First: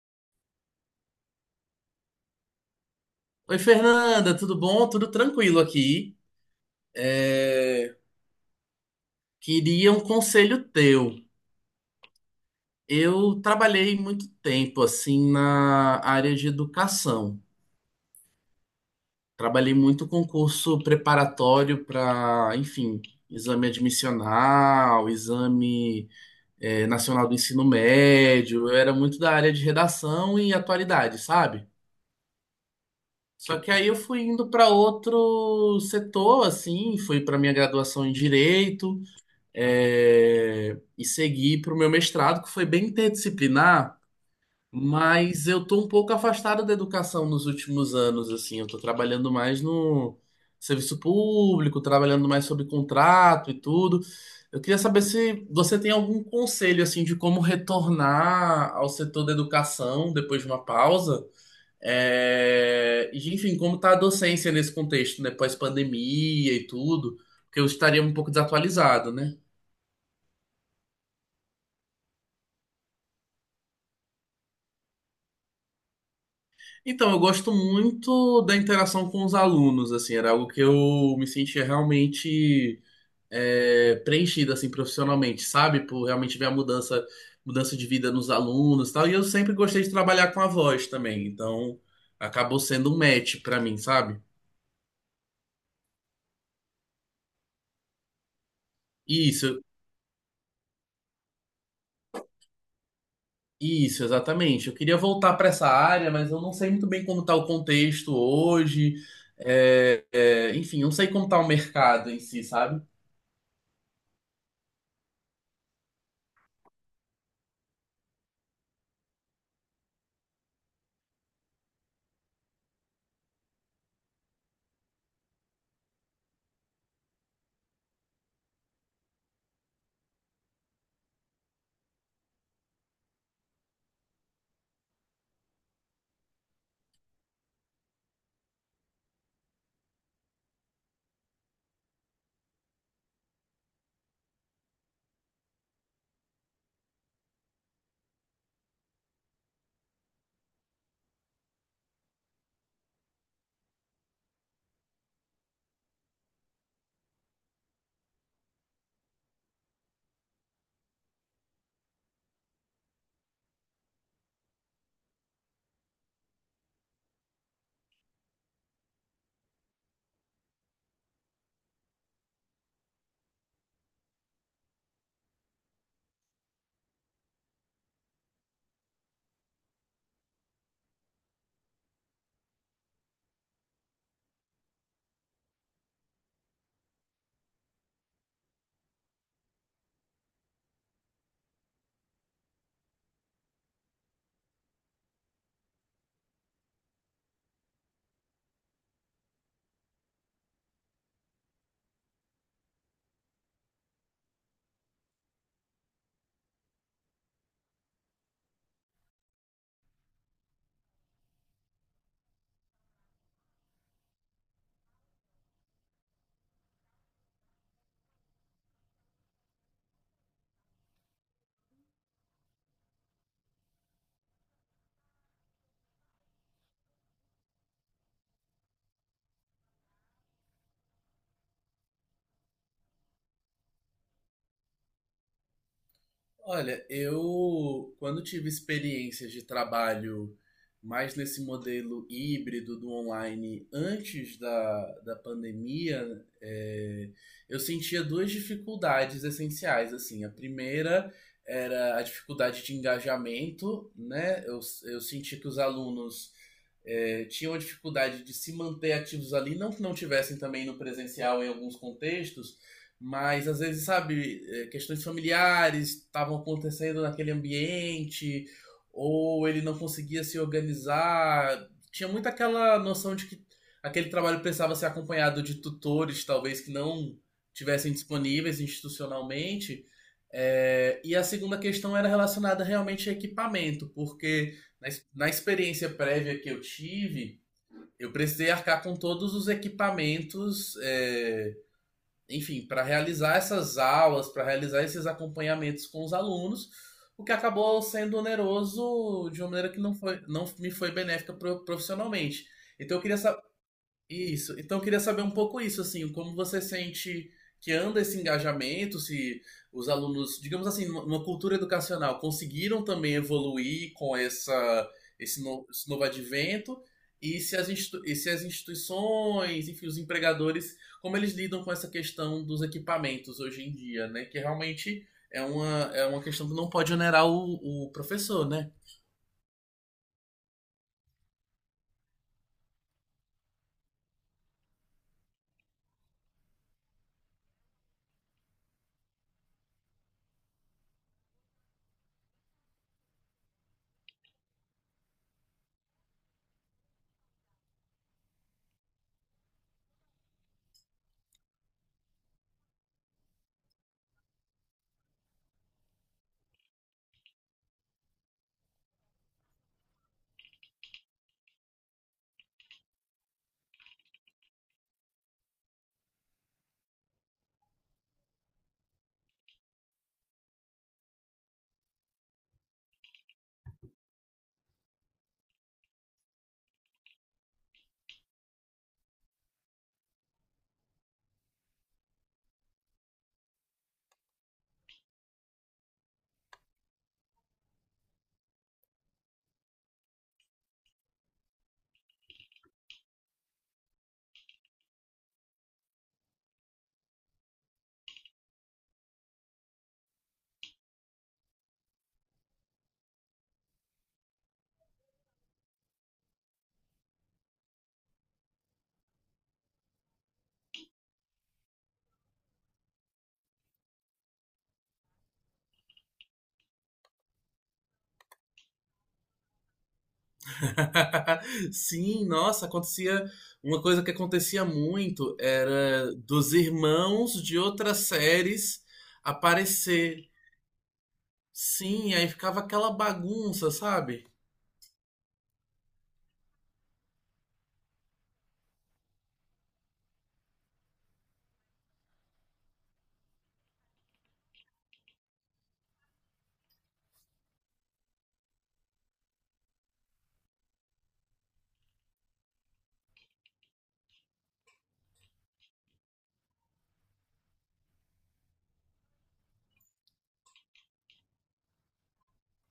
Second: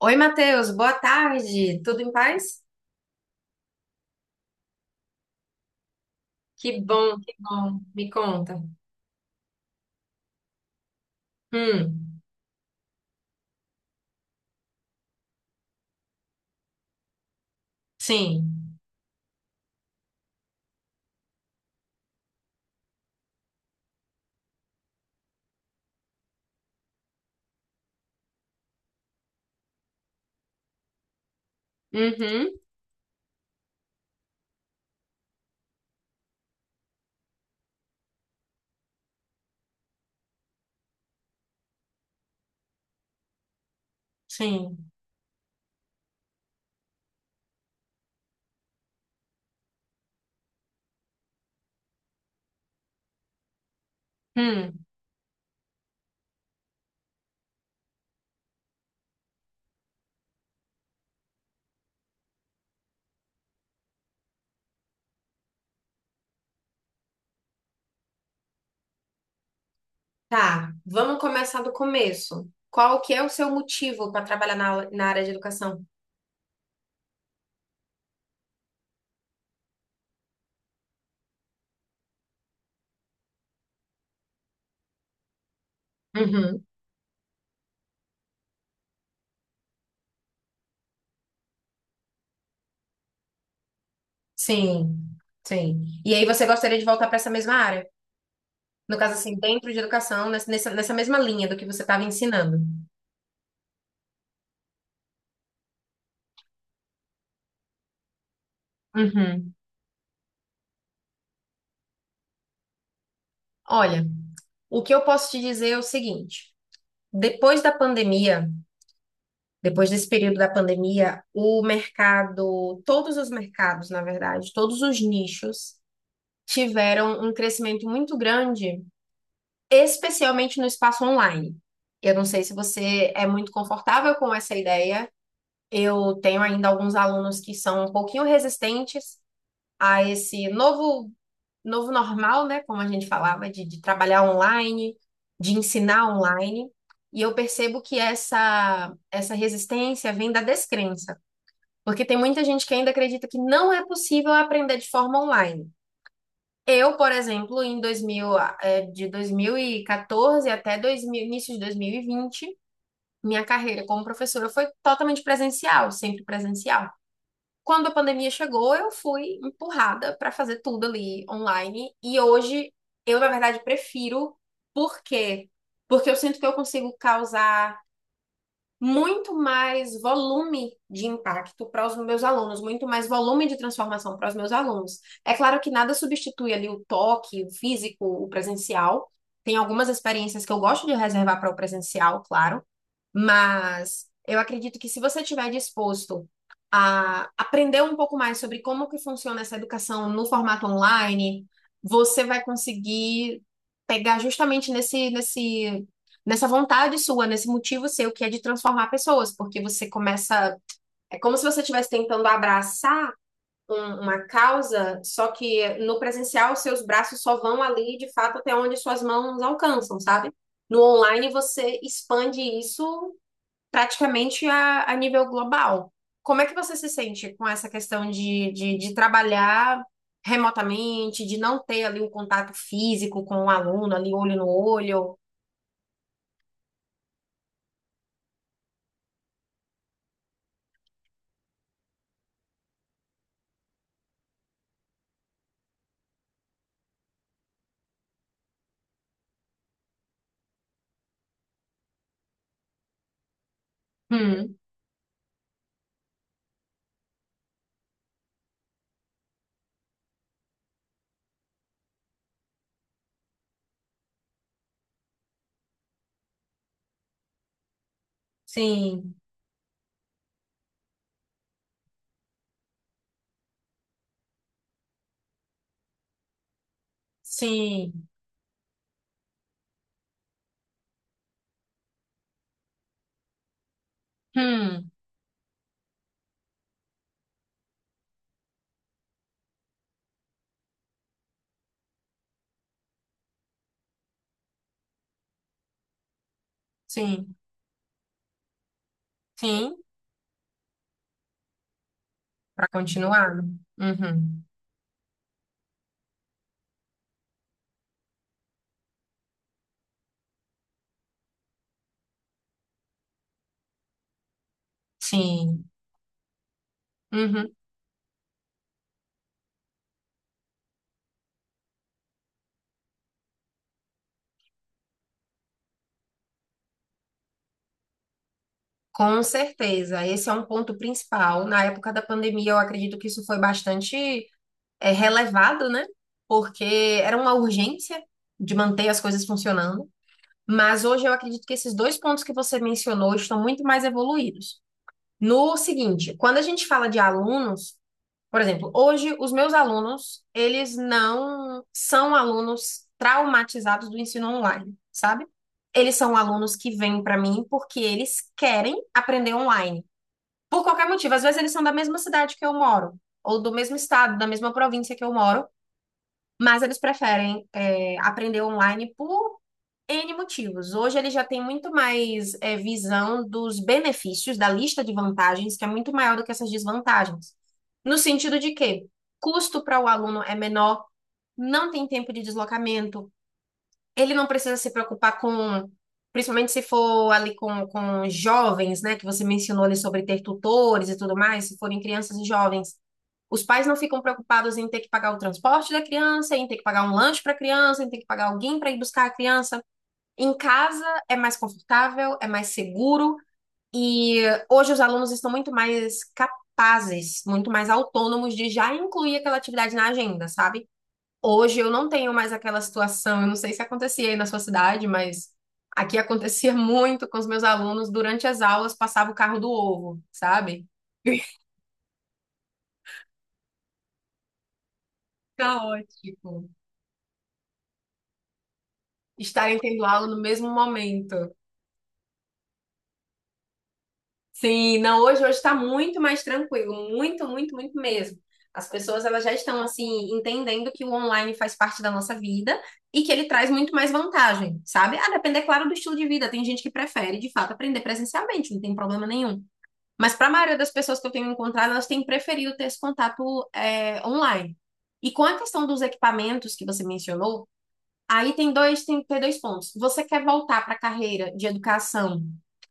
Oi, Matheus, boa tarde. Tudo em paz? Oi, Fernanda, tudo bom? Tudo tranquilo aqui. Que bom, que bom. É, Me conta. Queria um conselho teu. Hum, Eu trabalhei muito tempo assim na área de educação. sim. Trabalhei muito com curso preparatório para, enfim, exame admissional, exame nacional do ensino médio. Eu era muito da área de redação e atualidade, sabe? Uhum, Só que aí eu fui indo para outro setor, assim, fui para minha graduação em direito. E seguir para o meu mestrado, que foi bem interdisciplinar, sim. mas eu tô um pouco afastado da educação nos últimos anos, assim, eu tô trabalhando mais no serviço público, trabalhando mais sobre contrato e tudo. Eu queria Hum, saber se você tem algum conselho, assim, de como retornar ao setor da educação depois de uma pausa. E, enfim, como tá a docência nesse contexto, né, pós-pandemia e tudo, porque eu estaria um pouco desatualizado, né? tá. Vamos começar do começo. Qual que é o seu motivo para trabalhar na área de educação? Então, eu gosto muito da interação com os alunos, assim, era algo que eu me sentia realmente preenchido, assim, profissionalmente, sabe? Por realmente ver a Uhum, mudança, mudança de vida nos alunos e tal. E eu sempre gostei de trabalhar com a voz também, então acabou sendo um match pra mim, sabe? sim, sim. E aí você gostaria de voltar para essa mesma área? No caso, assim, Isso, dentro de educação, nessa mesma linha do que você estava ensinando. isso, exatamente. Eu queria voltar para essa área, mas eu não sei muito bem como tá o contexto hoje. Uhum. Enfim, eu não sei como tá o mercado em si, sabe? Olha, o que eu posso te dizer é o seguinte: depois da pandemia, depois desse período da pandemia, o mercado, todos os mercados, na verdade, todos os nichos tiveram um crescimento muito grande, especialmente no espaço online. Eu não sei se você é muito confortável com essa ideia. Eu tenho ainda alguns alunos que são um pouquinho resistentes a esse novo normal, né? Como a gente falava, de trabalhar online, de ensinar online. E eu percebo que essa resistência vem da descrença. Porque tem muita gente que ainda acredita que não é possível aprender de forma online. Eu, por exemplo, em 2000, de 2014 até 2000, início de 2020, minha carreira como professora foi totalmente presencial, sempre presencial. Quando a pandemia chegou, eu fui empurrada para fazer tudo ali online. E hoje, eu, na verdade, prefiro. Por quê? Porque eu sinto que eu consigo causar muito mais volume de impacto para os meus alunos, muito mais volume de transformação para os meus alunos. É claro que nada substitui ali o toque, o físico, o presencial. Tem algumas experiências que eu gosto de reservar para o presencial, claro, mas eu acredito que se você estiver disposto a aprender um pouco mais sobre como que funciona essa educação no formato online, você vai conseguir pegar justamente nessa vontade sua, nesse motivo seu, que é de transformar pessoas, porque você começa. É como se você estivesse tentando abraçar uma causa, só que no presencial seus braços só vão ali, de fato, até onde suas mãos alcançam, sabe? No online você expande isso praticamente a nível global. Como é que você se sente com essa questão de trabalhar remotamente, de não ter ali um contato físico com o aluno, ali olho no olho? Olha, eu quando tive experiências de trabalho mais nesse modelo híbrido do online antes da pandemia, é, eu sentia duas dificuldades essenciais, assim. A primeira era a dificuldade de engajamento, né? Hum, Eu senti que os alunos tinham a dificuldade de se manter ativos ali, não que não tivessem também no presencial em alguns contextos, mas às vezes, sabe, questões familiares estavam acontecendo naquele ambiente, sim, ou ele não conseguia se organizar. Tinha muito aquela noção de que aquele trabalho precisava ser acompanhado de tutores, talvez que não tivessem sim, disponíveis institucionalmente. E a segunda questão era relacionada realmente a equipamento, porque na, hum, na experiência prévia que eu tive, eu precisei arcar com todos os equipamentos. Enfim, para realizar essas aulas, para realizar esses acompanhamentos com os alunos, o que sim, acabou sendo oneroso de uma maneira sim, que não, foi, não me foi benéfica profissionalmente. para Então eu queria continuar. Uhum, isso. Então eu queria saber um pouco isso, assim, como você sente que anda esse engajamento, se os alunos, digamos assim, numa cultura educacional, conseguiram também evoluir com essa, sim, esse novo advento, e uhum. se as, institu- e se as instituições, enfim, os empregadores, como eles lidam com essa questão dos equipamentos hoje em dia, né? Que realmente é uma questão que não pode onerar o professor, né? Com certeza, esse é um ponto principal. Na época da pandemia, eu acredito que isso foi bastante relevado, né? Porque era uma urgência de manter as coisas funcionando. Mas hoje eu acredito que esses dois pontos que você mencionou estão muito mais evoluídos. No seguinte, quando a gente fala de alunos, por exemplo, hoje os meus alunos, eles não são alunos traumatizados do ensino online, sabe? Eles são alunos que vêm para mim porque eles querem aprender online. Por qualquer motivo, às vezes eles são da mesma cidade que eu moro, ou do mesmo estado, da mesma província que eu moro, mas eles preferem aprender online por N motivos. Hoje eles já têm muito mais visão dos benefícios, da lista de vantagens, que é muito maior do que essas desvantagens. No sentido de que custo para o aluno é menor, não tem tempo de deslocamento, ele não precisa se preocupar com, principalmente se for ali com jovens, né, que você mencionou ali sobre ter tutores e tudo mais, se forem crianças e jovens. Os pais não ficam preocupados em ter que pagar o transporte da criança, em ter que pagar um lanche para a criança, em ter que pagar alguém para ir buscar a criança. Em casa é mais confortável, é mais seguro e hoje os alunos estão muito mais capazes, muito mais autônomos de já incluir aquela atividade na agenda, sabe? Hoje eu não tenho mais aquela situação, eu não sei se acontecia aí na sua cidade, mas aqui acontecia muito com os meus alunos, durante as aulas passava o carro do ovo, sabe? Sim, nossa, acontecia. Uma coisa que acontecia muito Caótico. era Tipo, dos irmãos de outras séries estarem tendo aula no aparecer. mesmo momento. Sim, aí ficava aquela bagunça, sabe? Sim, não, hoje está muito mais tranquilo, muito, muito, muito mesmo. As pessoas elas já estão assim entendendo que o online faz parte da nossa vida e que ele traz muito mais vantagem, sabe? A depender, claro, do estilo de vida. Tem gente que prefere, de fato, aprender presencialmente, não tem problema nenhum. Mas para a maioria das pessoas que eu tenho encontrado, elas têm preferido ter esse contato online. E com a questão dos equipamentos que você mencionou, aí tem dois pontos. Você quer voltar para a carreira de educação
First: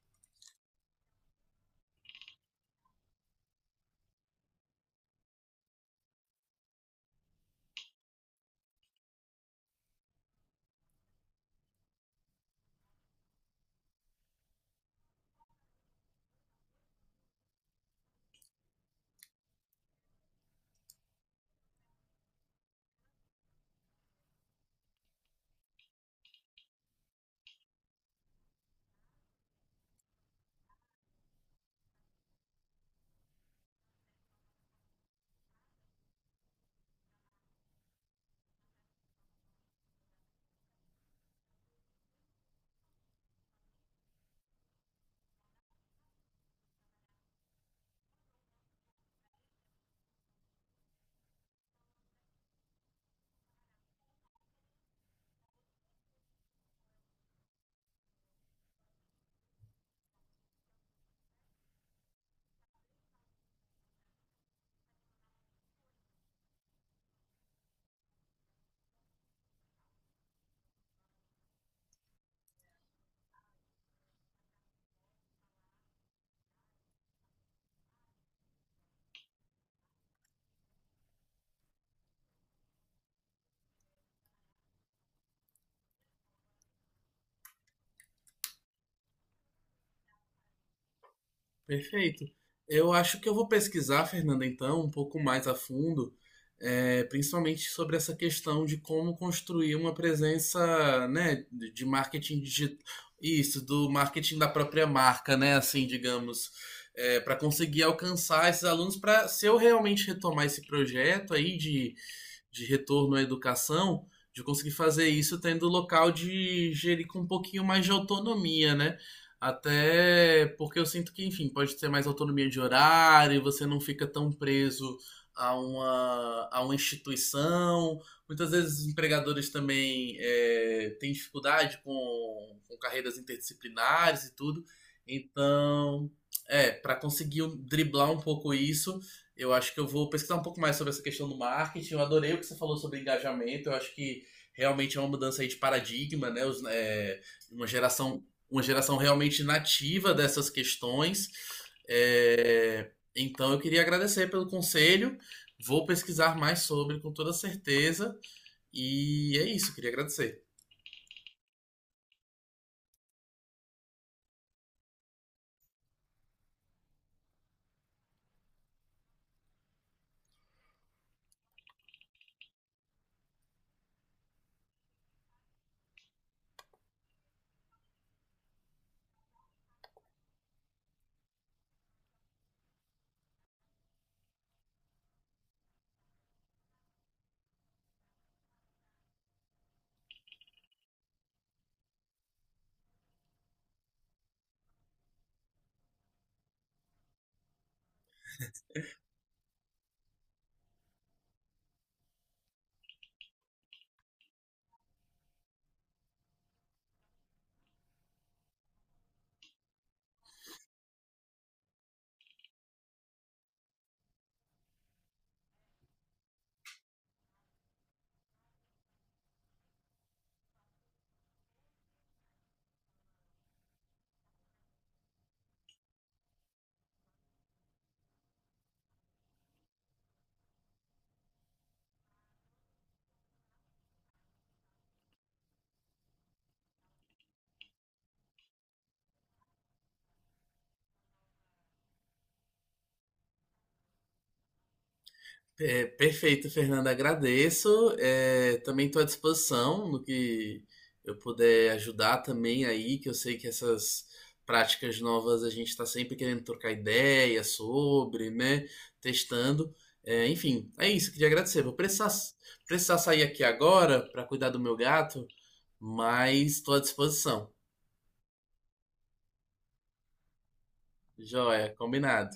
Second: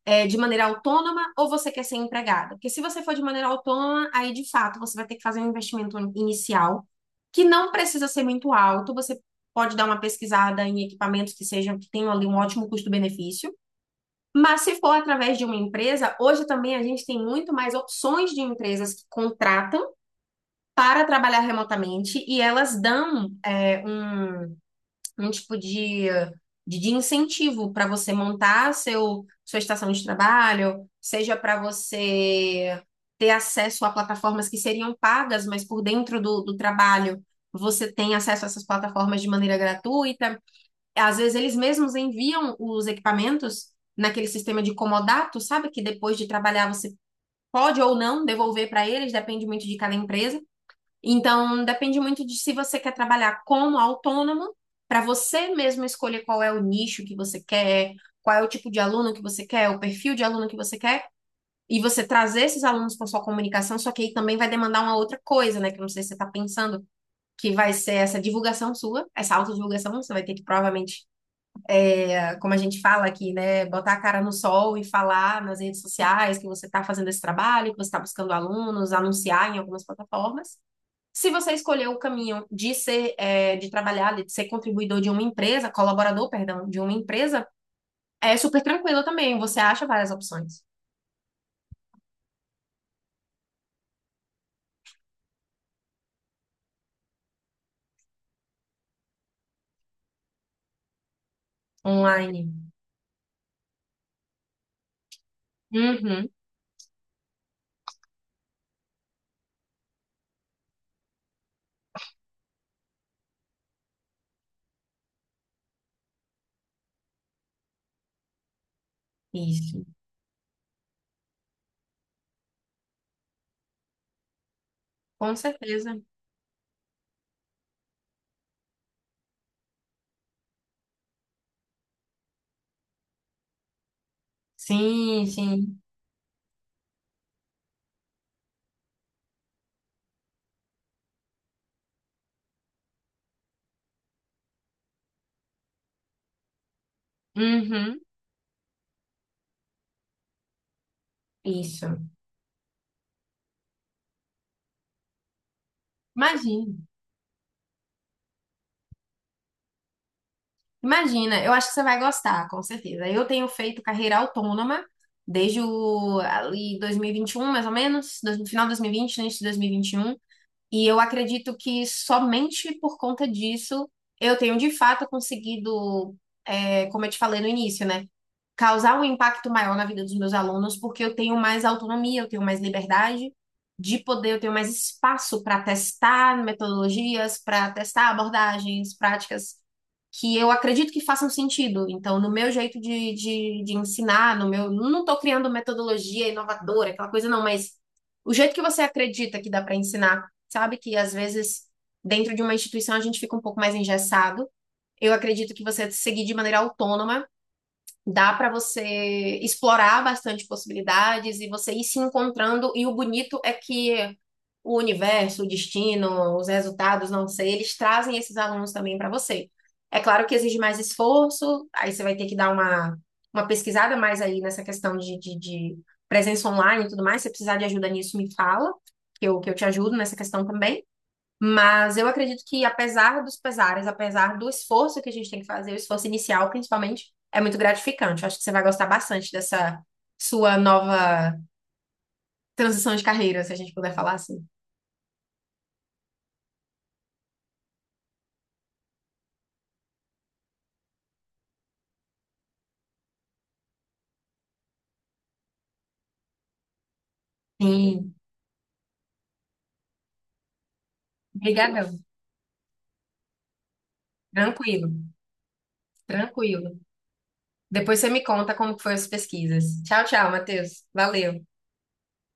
de maneira autônoma ou você quer ser empregada? Porque se você for de maneira autônoma, aí de fato você vai ter que fazer um investimento inicial que não precisa ser muito alto. Você pode dar uma pesquisada em equipamentos que sejam que tenham ali um ótimo custo-benefício. Mas se for através de uma empresa, hoje também a gente tem muito mais opções de empresas que contratam para trabalhar remotamente e elas dão um tipo de, de incentivo para você montar seu, sua estação de trabalho, seja para você ter acesso a plataformas que seriam pagas, mas por dentro do trabalho você tem acesso a essas plataformas de maneira gratuita. Às vezes eles mesmos enviam os equipamentos naquele sistema de comodato, sabe? Que depois de trabalhar você pode ou não devolver para eles, depende muito de cada empresa. Então, depende muito de se você quer trabalhar como autônomo, para você mesmo escolher qual é o nicho que você quer, qual é o tipo de aluno que você quer, o perfil de aluno que você quer, e você trazer esses alunos para sua comunicação, só que aí também vai demandar uma outra coisa, né? Que eu não sei se você está pensando, que vai ser essa divulgação sua, essa autodivulgação. Você vai ter que provavelmente, como a gente fala aqui, né, botar a cara no sol e falar nas redes sociais que você está fazendo esse trabalho, que você está buscando alunos, anunciar em algumas plataformas. Se você escolher o caminho de ser, de trabalhar, de ser contribuidor de uma empresa, colaborador, perdão, de uma empresa, é super tranquilo também. Você acha várias opções Perfeito. Eu acho que eu vou pesquisar, Fernanda, então, um pouco mais a fundo, principalmente sobre essa questão de como construir uma presença, né, de marketing online. digital, isso, do marketing da própria marca, né, assim, Uhum, digamos, para conseguir alcançar esses alunos, para se eu realmente retomar esse projeto aí de retorno à educação, de conseguir fazer isso tendo o local de gerir com um pouquinho mais de autonomia, né? isso. Até porque eu sinto que, enfim, pode ter mais autonomia de horário, você não fica tão preso Com certeza. A uma instituição. Muitas vezes os empregadores também têm dificuldade com carreiras interdisciplinares e tudo. Sim, sim. Então, para conseguir um, driblar um pouco isso, eu acho que eu vou pesquisar um pouco mais sobre essa questão do marketing. Eu adorei o que você falou sobre engajamento. Eu acho que realmente é uma mudança aí de paradigma, né? Uma Uhum, geração uma geração realmente nativa dessas questões. isso. Então eu queria agradecer pelo conselho. Vou pesquisar mais Imagina. sobre com toda certeza. E é isso, queria agradecer. Imagina, eu acho que você vai gostar, com certeza. Eu tenho feito carreira autônoma desde o, ali 2021, mais ou menos, no final de 2020, no início de 2021, e vinte e um, e eu acredito que somente por conta disso eu tenho de fato conseguido, como eu te falei no início, né, causar um impacto maior na vida dos meus alunos, porque eu tenho mais autonomia, eu tenho mais liberdade de poder, eu tenho mais espaço para testar metodologias, para testar abordagens, práticas que eu acredito que façam sentido. Então, no meu jeito de ensinar, não estou criando metodologia inovadora, aquela coisa não, mas o jeito que você acredita que dá para ensinar, sabe? Que às vezes dentro de uma instituição a gente fica um pouco mais engessado. Eu acredito que você seguir de maneira autônoma, dá para você explorar bastante possibilidades e você ir se encontrando. E o bonito é que o universo, o destino, os resultados, não sei, eles trazem esses alunos também para você. É claro que exige mais esforço, aí você vai ter que dar uma pesquisada mais aí nessa questão de presença online e tudo mais. Se você precisar de ajuda nisso, me fala, que eu te ajudo nessa questão também. Mas eu acredito que, apesar dos pesares, apesar do esforço que a gente tem que fazer, o esforço inicial, principalmente, é muito gratificante. Eu acho que você vai gostar bastante dessa sua nova transição de carreira, se a gente puder falar assim. Perfeito, Fernanda. Agradeço. Também estou à disposição no que eu puder ajudar também aí, que eu sei que essas práticas novas a gente está sempre querendo trocar ideia Sim, sobre, né? Testando. Enfim, é isso. Queria agradecer. Obrigada. Precisar sair aqui agora para cuidar do meu Tranquilo, gato, mas estou tranquilo. à disposição. Depois você me conta como que foi as pesquisas. Tchau, tchau, Matheus. Valeu. Joia, combinado.